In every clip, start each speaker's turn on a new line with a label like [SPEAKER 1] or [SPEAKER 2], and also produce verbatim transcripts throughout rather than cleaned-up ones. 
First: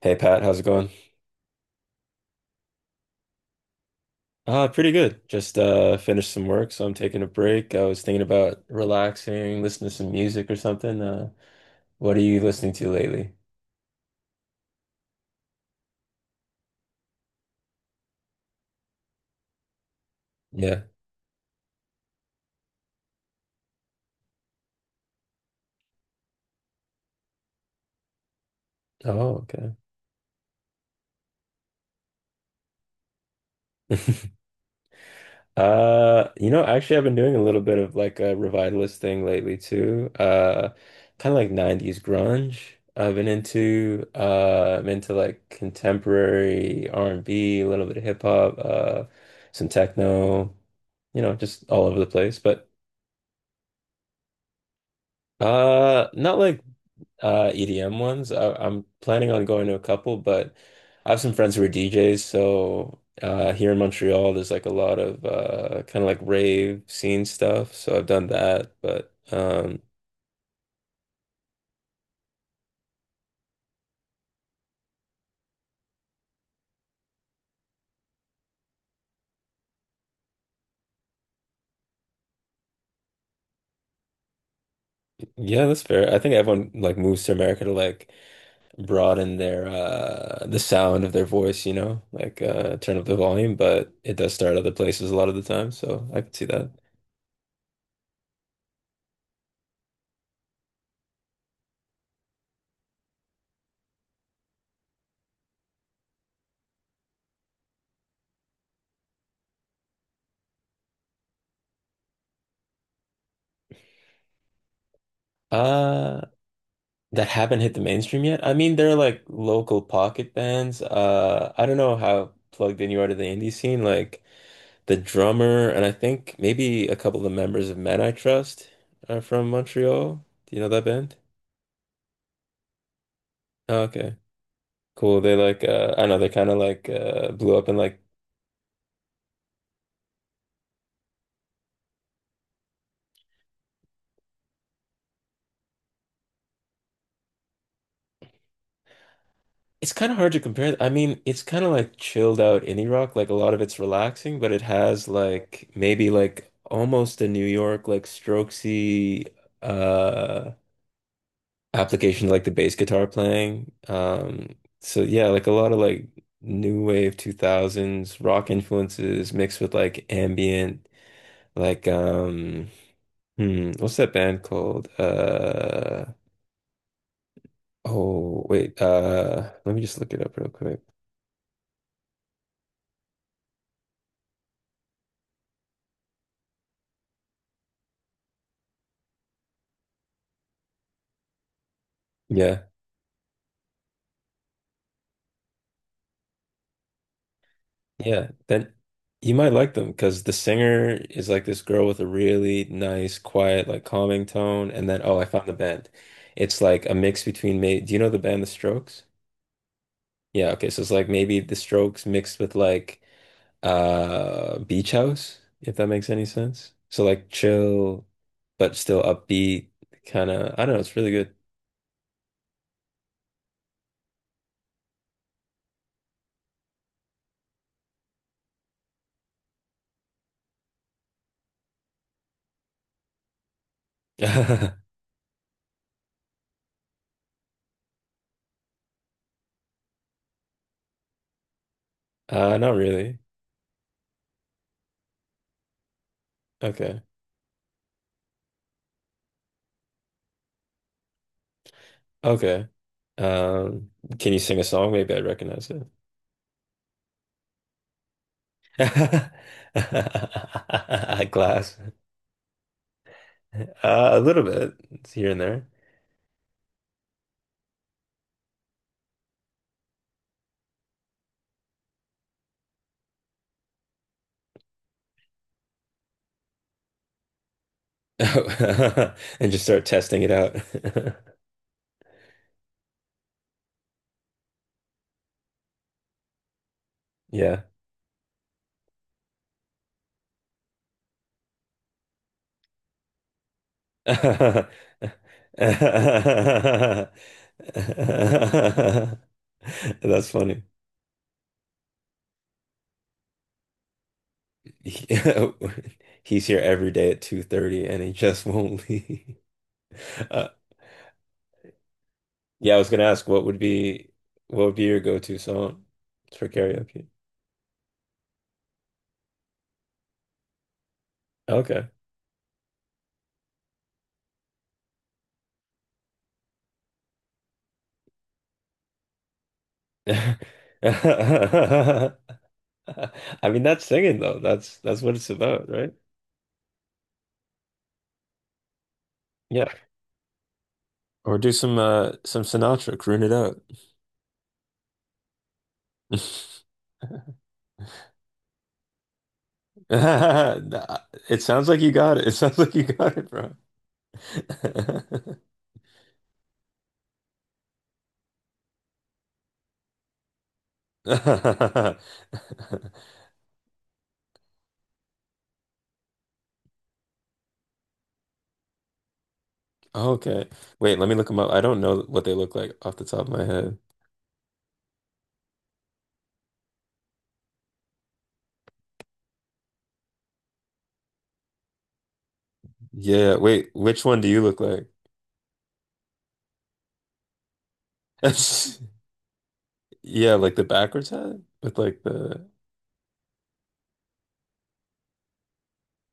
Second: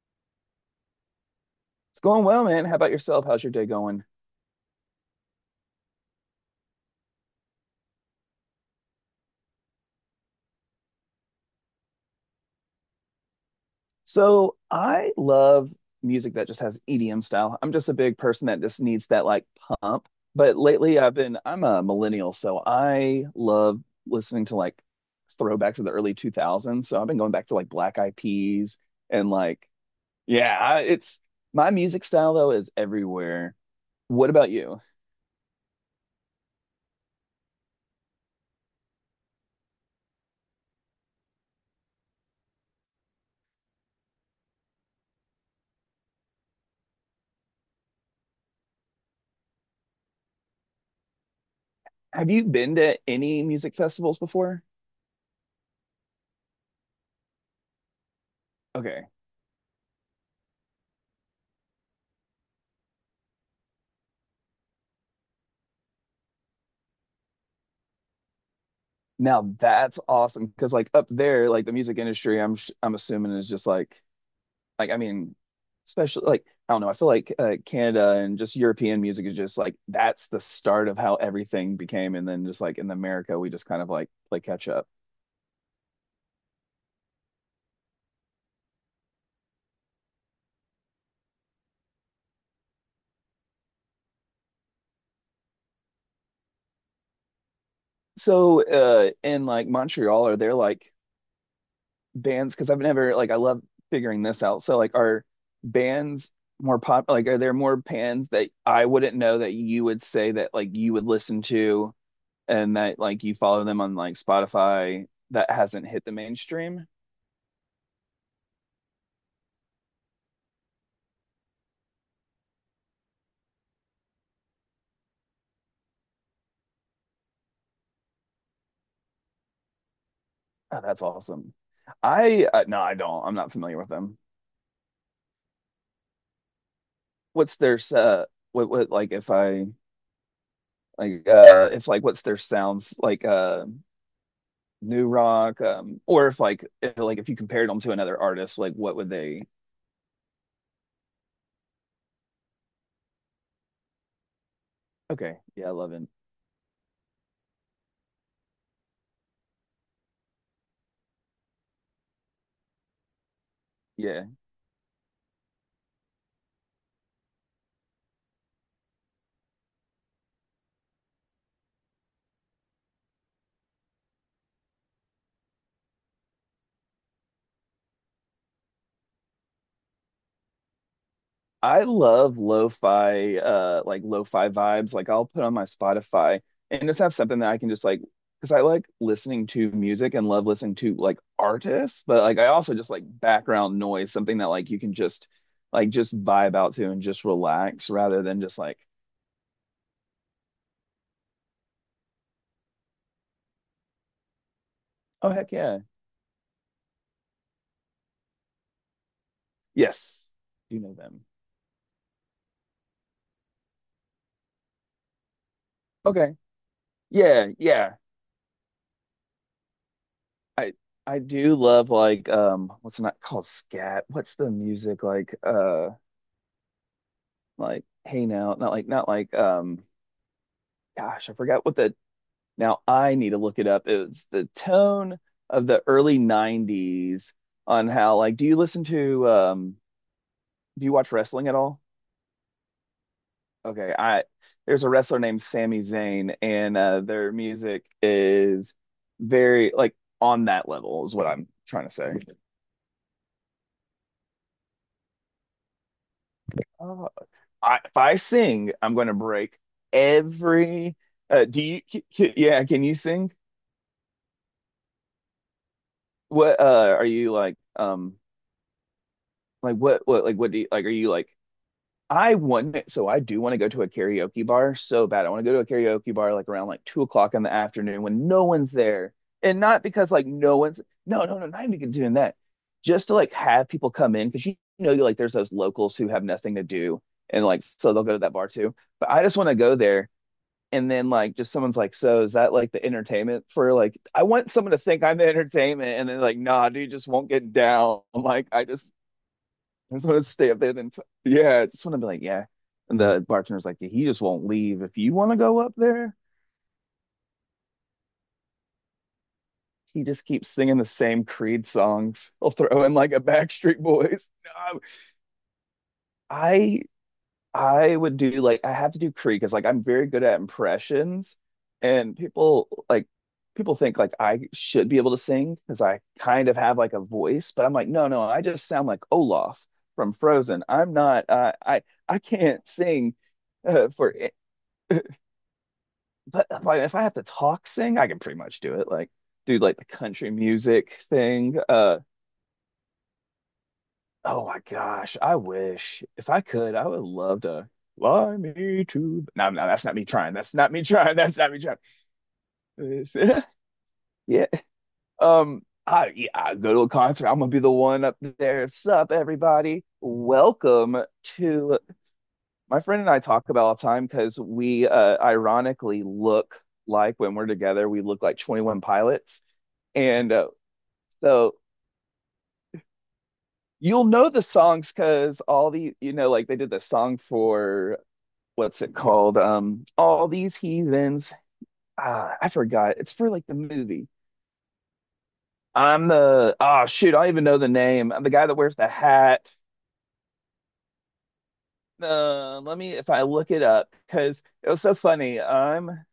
[SPEAKER 1] Hey Pat, how's it going?
[SPEAKER 2] It's going well, man. How about yourself? How's your day going?
[SPEAKER 1] Uh, pretty good. Just uh finished some work, so I'm taking a break. I was thinking about relaxing, listening to some music or something. Uh, what are you listening to lately?
[SPEAKER 2] So I love music that just has E D M style. I'm just a big person that just needs that like pump. But
[SPEAKER 1] Yeah.
[SPEAKER 2] lately I've been, I'm a millennial, so I love listening to like throwbacks of the early two thousands. So I've been going back to like Black Eyed Peas and
[SPEAKER 1] Oh,
[SPEAKER 2] like,
[SPEAKER 1] okay.
[SPEAKER 2] yeah, I- it's my music style though is everywhere. What about you?
[SPEAKER 1] Uh, you know, actually I've been doing a little bit of like a revivalist thing lately too. Uh, kind of like nineties grunge. I've been into uh I'm into like contemporary R and B, a little bit of hip hop, uh some techno, you know, just all over the
[SPEAKER 2] Have
[SPEAKER 1] place,
[SPEAKER 2] you
[SPEAKER 1] but
[SPEAKER 2] been to any music festivals before?
[SPEAKER 1] Uh, not like uh E D M ones. I, I'm planning on going to a couple, but I have some friends who are D Js, so uh here in Montreal there's like a lot of uh kind of like rave scene stuff, so I've done that, but
[SPEAKER 2] Now
[SPEAKER 1] um
[SPEAKER 2] that's awesome because like up there, like the music industry, I'm sh- I'm assuming is just like like I mean, especially like I don't know. I feel like uh, Canada and just European music is just like that's the start of how everything became, and then just like in America, we just kind of like play catch up.
[SPEAKER 1] yeah, that's fair. I think everyone like moves to America to like broaden their uh the sound of their voice, you know, like uh turn up the volume, but it does start other places a lot of the time, so I could see that.
[SPEAKER 2] So uh, in like Montreal, are there like bands? Because I've never like I love figuring this out. So like are bands more pop? Like are there more bands that I wouldn't know that you would say that like you would listen to? And that like you follow them on like Spotify that hasn't hit the
[SPEAKER 1] Uh,
[SPEAKER 2] mainstream.
[SPEAKER 1] that haven't hit the mainstream yet. I mean, they're like local pocket bands. Uh, I don't know how plugged in you are to the indie scene. Like the drummer, and I think maybe a couple of the members of Men I Trust are from Montreal. Do you know
[SPEAKER 2] Oh,
[SPEAKER 1] that
[SPEAKER 2] that's
[SPEAKER 1] band?
[SPEAKER 2] awesome. I uh, no, I don't. I'm not familiar
[SPEAKER 1] Oh,
[SPEAKER 2] with
[SPEAKER 1] okay,
[SPEAKER 2] them.
[SPEAKER 1] cool. They like uh, I don't know. They kind of like uh, blew
[SPEAKER 2] What's
[SPEAKER 1] up in
[SPEAKER 2] their
[SPEAKER 1] like
[SPEAKER 2] uh what what like if I like uh if like what's their sounds like uh new rock um or if like if, like if you compared them to another artist like what would they.
[SPEAKER 1] It's kind of hard to compare. I mean, it's kind of like chilled out indie rock. Like a lot of it's relaxing, but it has
[SPEAKER 2] Okay, yeah,
[SPEAKER 1] like
[SPEAKER 2] I love it.
[SPEAKER 1] maybe like almost a New York like Strokesy uh application like the bass guitar playing.
[SPEAKER 2] Yeah.
[SPEAKER 1] Um so yeah, like a lot of like new wave two thousands rock influences mixed with like ambient like um hmm, what's that band called? Uh oh, wait. Uh let me just look it up real quick.
[SPEAKER 2] I love lo-fi, uh, like lo-fi vibes. Like I'll put on my Spotify and just have something that I can just like, because I like listening to music and love listening to like artists, but like I
[SPEAKER 1] Yeah.
[SPEAKER 2] also just like background noise, something that like you can just like just vibe out to and just relax rather
[SPEAKER 1] Yeah,
[SPEAKER 2] than just
[SPEAKER 1] then
[SPEAKER 2] like,
[SPEAKER 1] you might like them because the singer is like this girl with a really nice, quiet, like calming tone. And then, oh, I
[SPEAKER 2] oh
[SPEAKER 1] found
[SPEAKER 2] heck
[SPEAKER 1] the
[SPEAKER 2] yeah,
[SPEAKER 1] band. It's like a mix between me. Do you know the band The Strokes?
[SPEAKER 2] yes,
[SPEAKER 1] Yeah, okay.
[SPEAKER 2] you
[SPEAKER 1] So it's
[SPEAKER 2] know
[SPEAKER 1] like
[SPEAKER 2] them.
[SPEAKER 1] maybe The Strokes mixed with like uh Beach House, if that makes any
[SPEAKER 2] Okay,
[SPEAKER 1] sense. So like
[SPEAKER 2] yeah, yeah.
[SPEAKER 1] chill, but still upbeat, kind of. I
[SPEAKER 2] I
[SPEAKER 1] don't know. It's really
[SPEAKER 2] I
[SPEAKER 1] good.
[SPEAKER 2] do love like um, what's it not called scat? What's the music like? Uh, like hey now, not like not like um. Gosh, I forgot what the. Now I need to look it up. It was the tone of the early nineties on how like do you listen to um do you watch wrestling at all?
[SPEAKER 1] Uh, not really.
[SPEAKER 2] Okay, I there's a wrestler named Sami Zayn and uh
[SPEAKER 1] Okay.
[SPEAKER 2] their music is very like on that level is what I'm trying to say.
[SPEAKER 1] Okay. Um, can you sing a song? Maybe I recognize it.
[SPEAKER 2] Oh, I, if I sing, I'm going to break every uh do
[SPEAKER 1] Glass.
[SPEAKER 2] you c- c- yeah, can you sing?
[SPEAKER 1] Uh, a little bit. It's here and there.
[SPEAKER 2] What uh are you like um like what what like what do you like are you like I want so I do want to go to a karaoke bar so bad. I want to go to a karaoke bar like around like two o'clock in the afternoon when no one's there,
[SPEAKER 1] And
[SPEAKER 2] and
[SPEAKER 1] just
[SPEAKER 2] not
[SPEAKER 1] start
[SPEAKER 2] because
[SPEAKER 1] testing
[SPEAKER 2] like
[SPEAKER 1] it out.
[SPEAKER 2] no one's no, no, no, not even doing that, just to like have people come in because you know you like there's those locals who have nothing to do and like
[SPEAKER 1] Yeah.
[SPEAKER 2] so they'll go to that bar too. But I just want to go there and then like just someone's like, so is that like the entertainment for like I want someone to think I'm the entertainment and then like nah, dude just
[SPEAKER 1] That's
[SPEAKER 2] won't get down. Like I just I just want to stay up
[SPEAKER 1] funny.
[SPEAKER 2] there then yeah, I just want to be like, yeah. And the bartender's like, he just won't leave. If you
[SPEAKER 1] He-
[SPEAKER 2] want to go up there,
[SPEAKER 1] He's here every day at two thirty and he just won't leave.
[SPEAKER 2] he just keeps
[SPEAKER 1] Uh,
[SPEAKER 2] singing the same Creed songs. He'll
[SPEAKER 1] yeah, I
[SPEAKER 2] throw
[SPEAKER 1] was
[SPEAKER 2] in
[SPEAKER 1] gonna
[SPEAKER 2] like a
[SPEAKER 1] ask what would
[SPEAKER 2] Backstreet
[SPEAKER 1] be
[SPEAKER 2] Boys.
[SPEAKER 1] what would
[SPEAKER 2] No,
[SPEAKER 1] be your go-to song for
[SPEAKER 2] I
[SPEAKER 1] karaoke?
[SPEAKER 2] I would do like I have to do Creed because like I'm very good at impressions
[SPEAKER 1] Okay.
[SPEAKER 2] and people like people think like I should be able to sing because I kind of have like a voice, but I'm like, no, no, I just sound like Olaf from Frozen. I'm not uh, I I can't sing.
[SPEAKER 1] I mean, that's
[SPEAKER 2] Uh, for
[SPEAKER 1] singing though. That's That's what it's about, right?
[SPEAKER 2] But if I if I have to talk sing, I can pretty much do it. Like do
[SPEAKER 1] Yeah.
[SPEAKER 2] like the country music
[SPEAKER 1] Or do
[SPEAKER 2] thing.
[SPEAKER 1] some
[SPEAKER 2] Uh
[SPEAKER 1] uh some Sinatra, croon it out.
[SPEAKER 2] oh my gosh, I wish if I could, I would love to fly me to. No, no, that's not me trying. That's
[SPEAKER 1] Nah,
[SPEAKER 2] not me trying. That's
[SPEAKER 1] it
[SPEAKER 2] not me
[SPEAKER 1] sounds
[SPEAKER 2] trying.
[SPEAKER 1] like you got it. It sounds like you got it,
[SPEAKER 2] It's-
[SPEAKER 1] bro.
[SPEAKER 2] Yeah. Um. I yeah. I go to a concert. I'm gonna be the one up there. Sup, everybody. Welcome to My friend and I talk about all the time because we uh, ironically look like when we're together, we look like twenty one Pilots. And
[SPEAKER 1] Okay.
[SPEAKER 2] uh,
[SPEAKER 1] Wait, let me look them up.
[SPEAKER 2] so
[SPEAKER 1] I don't know what they look like off the top of my head.
[SPEAKER 2] you'll know the songs because all the, you know, like they did the song for what's it called? Um, all these heathens. Ah, I forgot. It's for
[SPEAKER 1] Yeah,
[SPEAKER 2] like the
[SPEAKER 1] wait, which
[SPEAKER 2] movie.
[SPEAKER 1] one do you look like?
[SPEAKER 2] I'm the, oh shoot, I don't even know the name. I'm the guy that wears the hat.
[SPEAKER 1] Yeah, like the backwards hat with like the
[SPEAKER 2] Uh, let me, if I look it up, because it was so funny. I'm,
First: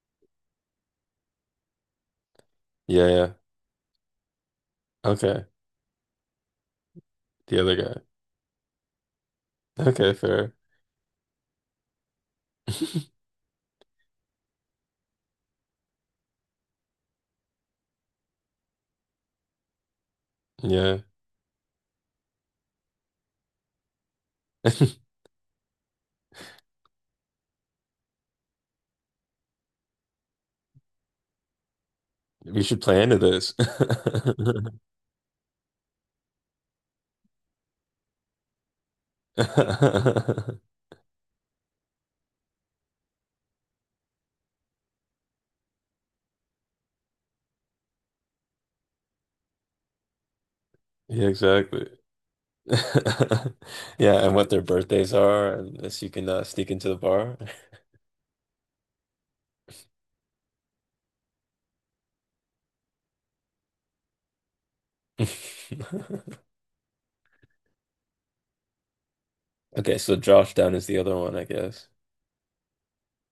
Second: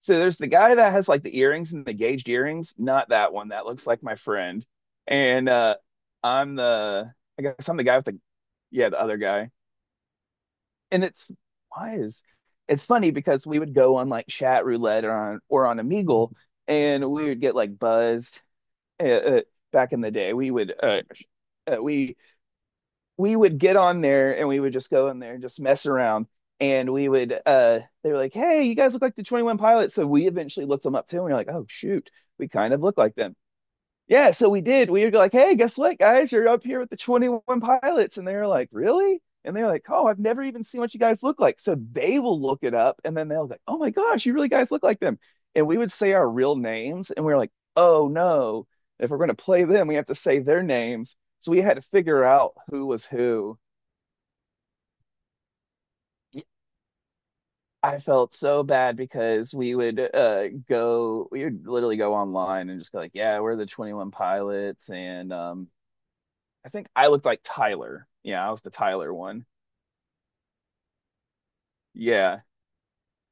[SPEAKER 2] so there's the guy that has like the earrings and the gauged earrings,
[SPEAKER 1] yeah,
[SPEAKER 2] not
[SPEAKER 1] yeah.
[SPEAKER 2] that one. That looks like my friend.
[SPEAKER 1] Okay.
[SPEAKER 2] And uh I'm the I
[SPEAKER 1] The
[SPEAKER 2] guess
[SPEAKER 1] other
[SPEAKER 2] I'm the guy
[SPEAKER 1] guy.
[SPEAKER 2] with the, yeah, the other guy.
[SPEAKER 1] Okay, fair.
[SPEAKER 2] And it's wise. It's funny because we would go on like chat roulette or on or on Omegle, and we would get like buzzed. Uh, uh, back in the day, we would
[SPEAKER 1] Yeah.
[SPEAKER 2] uh, uh, we we would get on there and we would just go in there and just mess around. And we would uh, they were like, "Hey, you guys look like the Twenty One Pilots." So we eventually looked them up too, and we are like, "Oh shoot, we
[SPEAKER 1] You
[SPEAKER 2] kind
[SPEAKER 1] should
[SPEAKER 2] of look
[SPEAKER 1] play
[SPEAKER 2] like
[SPEAKER 1] into
[SPEAKER 2] them."
[SPEAKER 1] this.
[SPEAKER 2] Yeah, so we did. We were like, hey, guess what, guys? You're up here with the twenty one pilots. And they were like, really? And they're like, oh, I've never even seen what you guys look like. So they will look it up and then they'll be like, oh my gosh, you really guys look like them. And we would say our real names and we are like, oh no, if we're going to play them, we have to say their names.
[SPEAKER 1] Yeah,
[SPEAKER 2] So we had to
[SPEAKER 1] exactly.
[SPEAKER 2] figure out who was who.
[SPEAKER 1] Yeah, and what their birthdays are, and this you can uh, sneak into the bar.
[SPEAKER 2] I felt so bad because we would uh go, we would literally go online and just go like, yeah, we're the twenty one pilots and um I think I looked like Tyler. Yeah, I was the Tyler one.
[SPEAKER 1] Okay, so Josh Down is the other one, I guess.
[SPEAKER 2] Yeah.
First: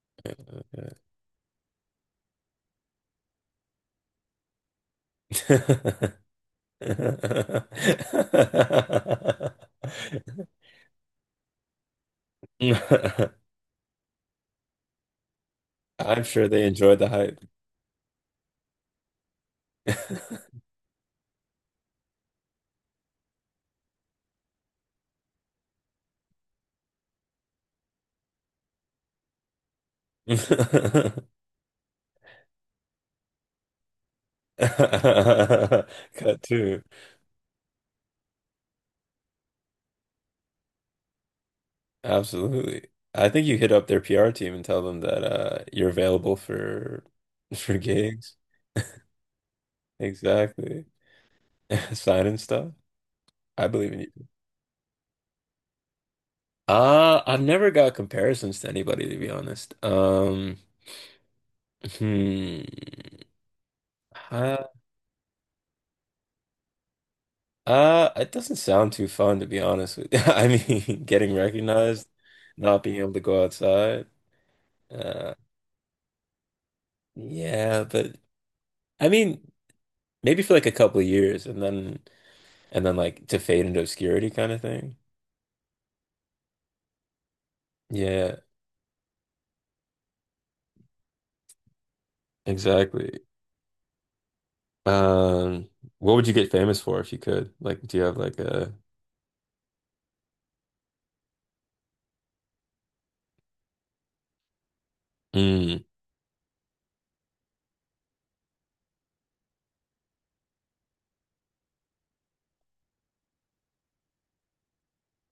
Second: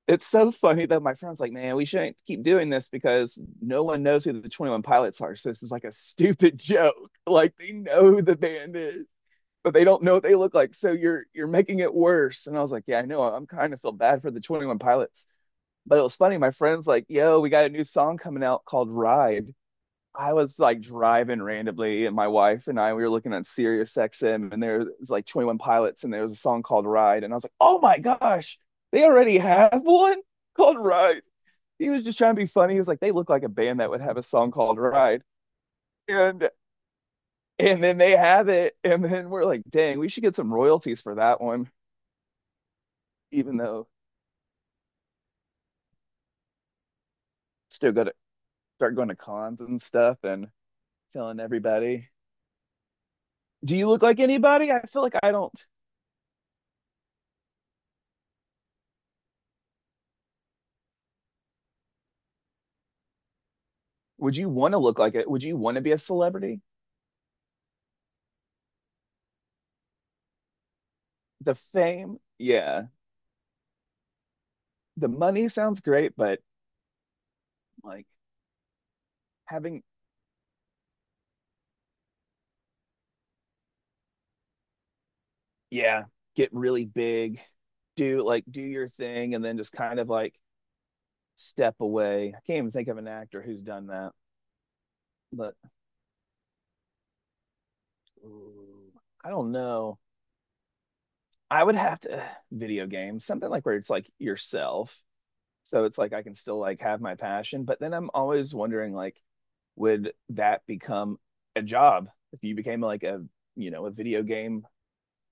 [SPEAKER 2] It's so funny
[SPEAKER 1] Okay.
[SPEAKER 2] that my friend's like, man, we shouldn't keep doing this because no one knows who the twenty one Pilots are. So this is like a stupid joke. Like they know who the band is, but they don't know what they look like. So you're you're making it worse. And I was like, yeah, I know. I'm kind of feel bad for the twenty one Pilots. But it was
[SPEAKER 1] I'm
[SPEAKER 2] funny.
[SPEAKER 1] sure
[SPEAKER 2] My
[SPEAKER 1] they
[SPEAKER 2] friend's
[SPEAKER 1] enjoyed
[SPEAKER 2] like,
[SPEAKER 1] the hype.
[SPEAKER 2] yo, we got a new song coming out called Ride. I was like driving randomly, and my wife and I we were looking at Sirius X M, and there was like twenty one Pilots, and there was a song called Ride, and I was like, oh my gosh, they already have one called Ride. He was just trying to be funny. He was like, they look like a band that would have a song called Ride,
[SPEAKER 1] Cut
[SPEAKER 2] and
[SPEAKER 1] two.
[SPEAKER 2] and then they have it, and then we're like, dang, we should get some royalties for that one,
[SPEAKER 1] Absolutely. I think you
[SPEAKER 2] even
[SPEAKER 1] hit up
[SPEAKER 2] though
[SPEAKER 1] their P R team and tell them that uh you're available for for
[SPEAKER 2] still got to
[SPEAKER 1] gigs.
[SPEAKER 2] start going to cons and stuff and
[SPEAKER 1] Exactly.
[SPEAKER 2] telling everybody,
[SPEAKER 1] Sign and stuff. I
[SPEAKER 2] do you
[SPEAKER 1] believe in
[SPEAKER 2] look like
[SPEAKER 1] you.
[SPEAKER 2] anybody? I feel like I don't.
[SPEAKER 1] Uh, I've never got comparisons to anybody to be honest. Um, hmm.
[SPEAKER 2] Would you
[SPEAKER 1] Uh,
[SPEAKER 2] want to look like it? Would you want to be a celebrity?
[SPEAKER 1] uh, it doesn't sound too fun to be honest with you. I mean, getting
[SPEAKER 2] The
[SPEAKER 1] recognized,
[SPEAKER 2] fame,
[SPEAKER 1] not
[SPEAKER 2] yeah.
[SPEAKER 1] being able to go outside.
[SPEAKER 2] The
[SPEAKER 1] Uh,
[SPEAKER 2] money sounds great, but
[SPEAKER 1] yeah,
[SPEAKER 2] like
[SPEAKER 1] but I mean,
[SPEAKER 2] having,
[SPEAKER 1] maybe for like a couple of years and then and then like to fade into obscurity kind of thing.
[SPEAKER 2] yeah, get really big, do
[SPEAKER 1] Yeah,
[SPEAKER 2] like do your thing, and then just kind of like step away. I can't even think of an
[SPEAKER 1] exactly.
[SPEAKER 2] actor who's done that, but
[SPEAKER 1] Um, what would you get famous for if you could? Like, do you have like a,
[SPEAKER 2] ooh, I don't know. I would have to video games, something like where it's like yourself.
[SPEAKER 1] mm,
[SPEAKER 2] So it's like I can still like have my passion, but then I'm always wondering like would that become a job if you became like a, you know, a video game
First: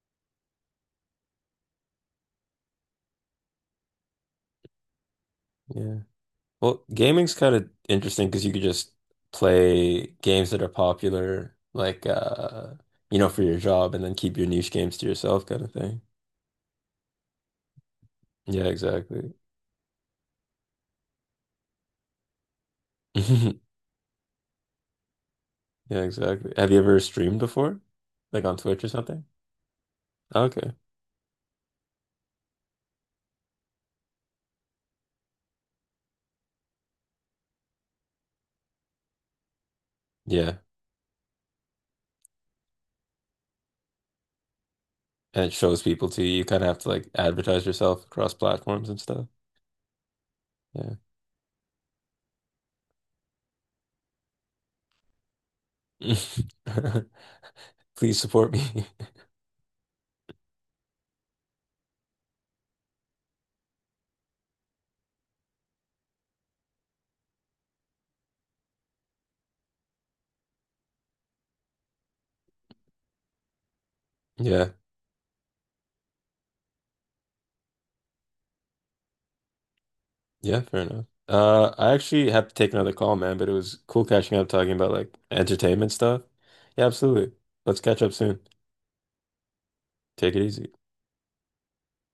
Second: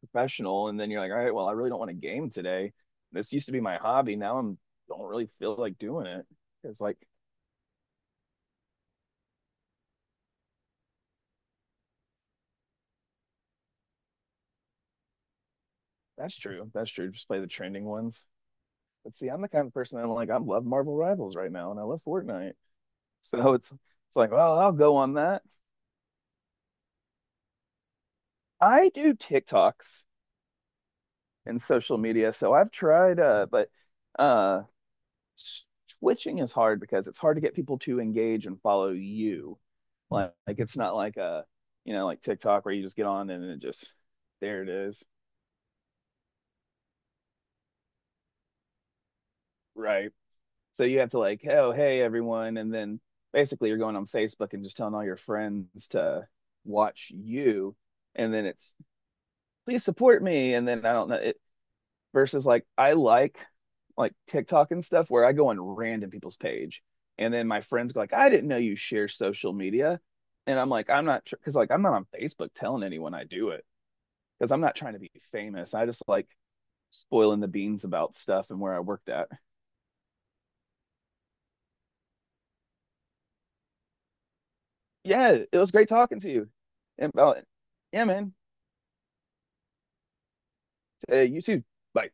[SPEAKER 2] professional and then you're like, all right, well, I really don't want to game today. This used to be my hobby. Now I'm don't really feel like
[SPEAKER 1] yeah.
[SPEAKER 2] doing it. It's
[SPEAKER 1] Well,
[SPEAKER 2] like
[SPEAKER 1] gaming's kind of interesting because you could just play games that are popular, like uh, you know, for your job and then keep your niche games to yourself kind of thing.
[SPEAKER 2] that's true, that's true, just play the trending ones.
[SPEAKER 1] Yeah,
[SPEAKER 2] But see,
[SPEAKER 1] exactly.
[SPEAKER 2] I'm the kind of person that I'm like I love Marvel Rivals right now and I love Fortnite. So it's it's like well I'll go on that.
[SPEAKER 1] Yeah, exactly. Have you ever streamed before? Like on Twitch or
[SPEAKER 2] I do
[SPEAKER 1] something?
[SPEAKER 2] TikToks
[SPEAKER 1] Okay.
[SPEAKER 2] and social media, so I've tried uh but uh switching is hard because it's hard to get people to engage and follow you. Like,
[SPEAKER 1] Yeah.
[SPEAKER 2] like it's not like a, you know, like TikTok where you just get on and it just there it is.
[SPEAKER 1] And it shows people to you. You kind of have to like advertise yourself across platforms and stuff.
[SPEAKER 2] Right. So you have to like, oh, hey everyone, and then basically you're going on Facebook and just telling all your friends
[SPEAKER 1] Yeah.
[SPEAKER 2] to watch you,
[SPEAKER 1] Please
[SPEAKER 2] and then
[SPEAKER 1] support
[SPEAKER 2] it's
[SPEAKER 1] me.
[SPEAKER 2] please support me, and then I don't know. It, versus like I like like TikTok and stuff where I go on random people's page and then my friends go like I didn't know you share social media and I'm like I'm not sure, because like I'm not on Facebook telling anyone I do it because I'm
[SPEAKER 1] Yeah,
[SPEAKER 2] not trying to be famous. I just like spoiling the beans about stuff and where I worked at.
[SPEAKER 1] yeah, fair enough. Uh, I actually have to take another call, man, but it was cool catching up talking about like
[SPEAKER 2] Yeah, it was great
[SPEAKER 1] entertainment
[SPEAKER 2] talking
[SPEAKER 1] stuff.
[SPEAKER 2] to you.
[SPEAKER 1] Yeah,
[SPEAKER 2] And
[SPEAKER 1] absolutely.
[SPEAKER 2] about
[SPEAKER 1] Let's catch
[SPEAKER 2] yeah,
[SPEAKER 1] up
[SPEAKER 2] man.
[SPEAKER 1] soon. Take it easy.
[SPEAKER 2] Uh, you too. Bye.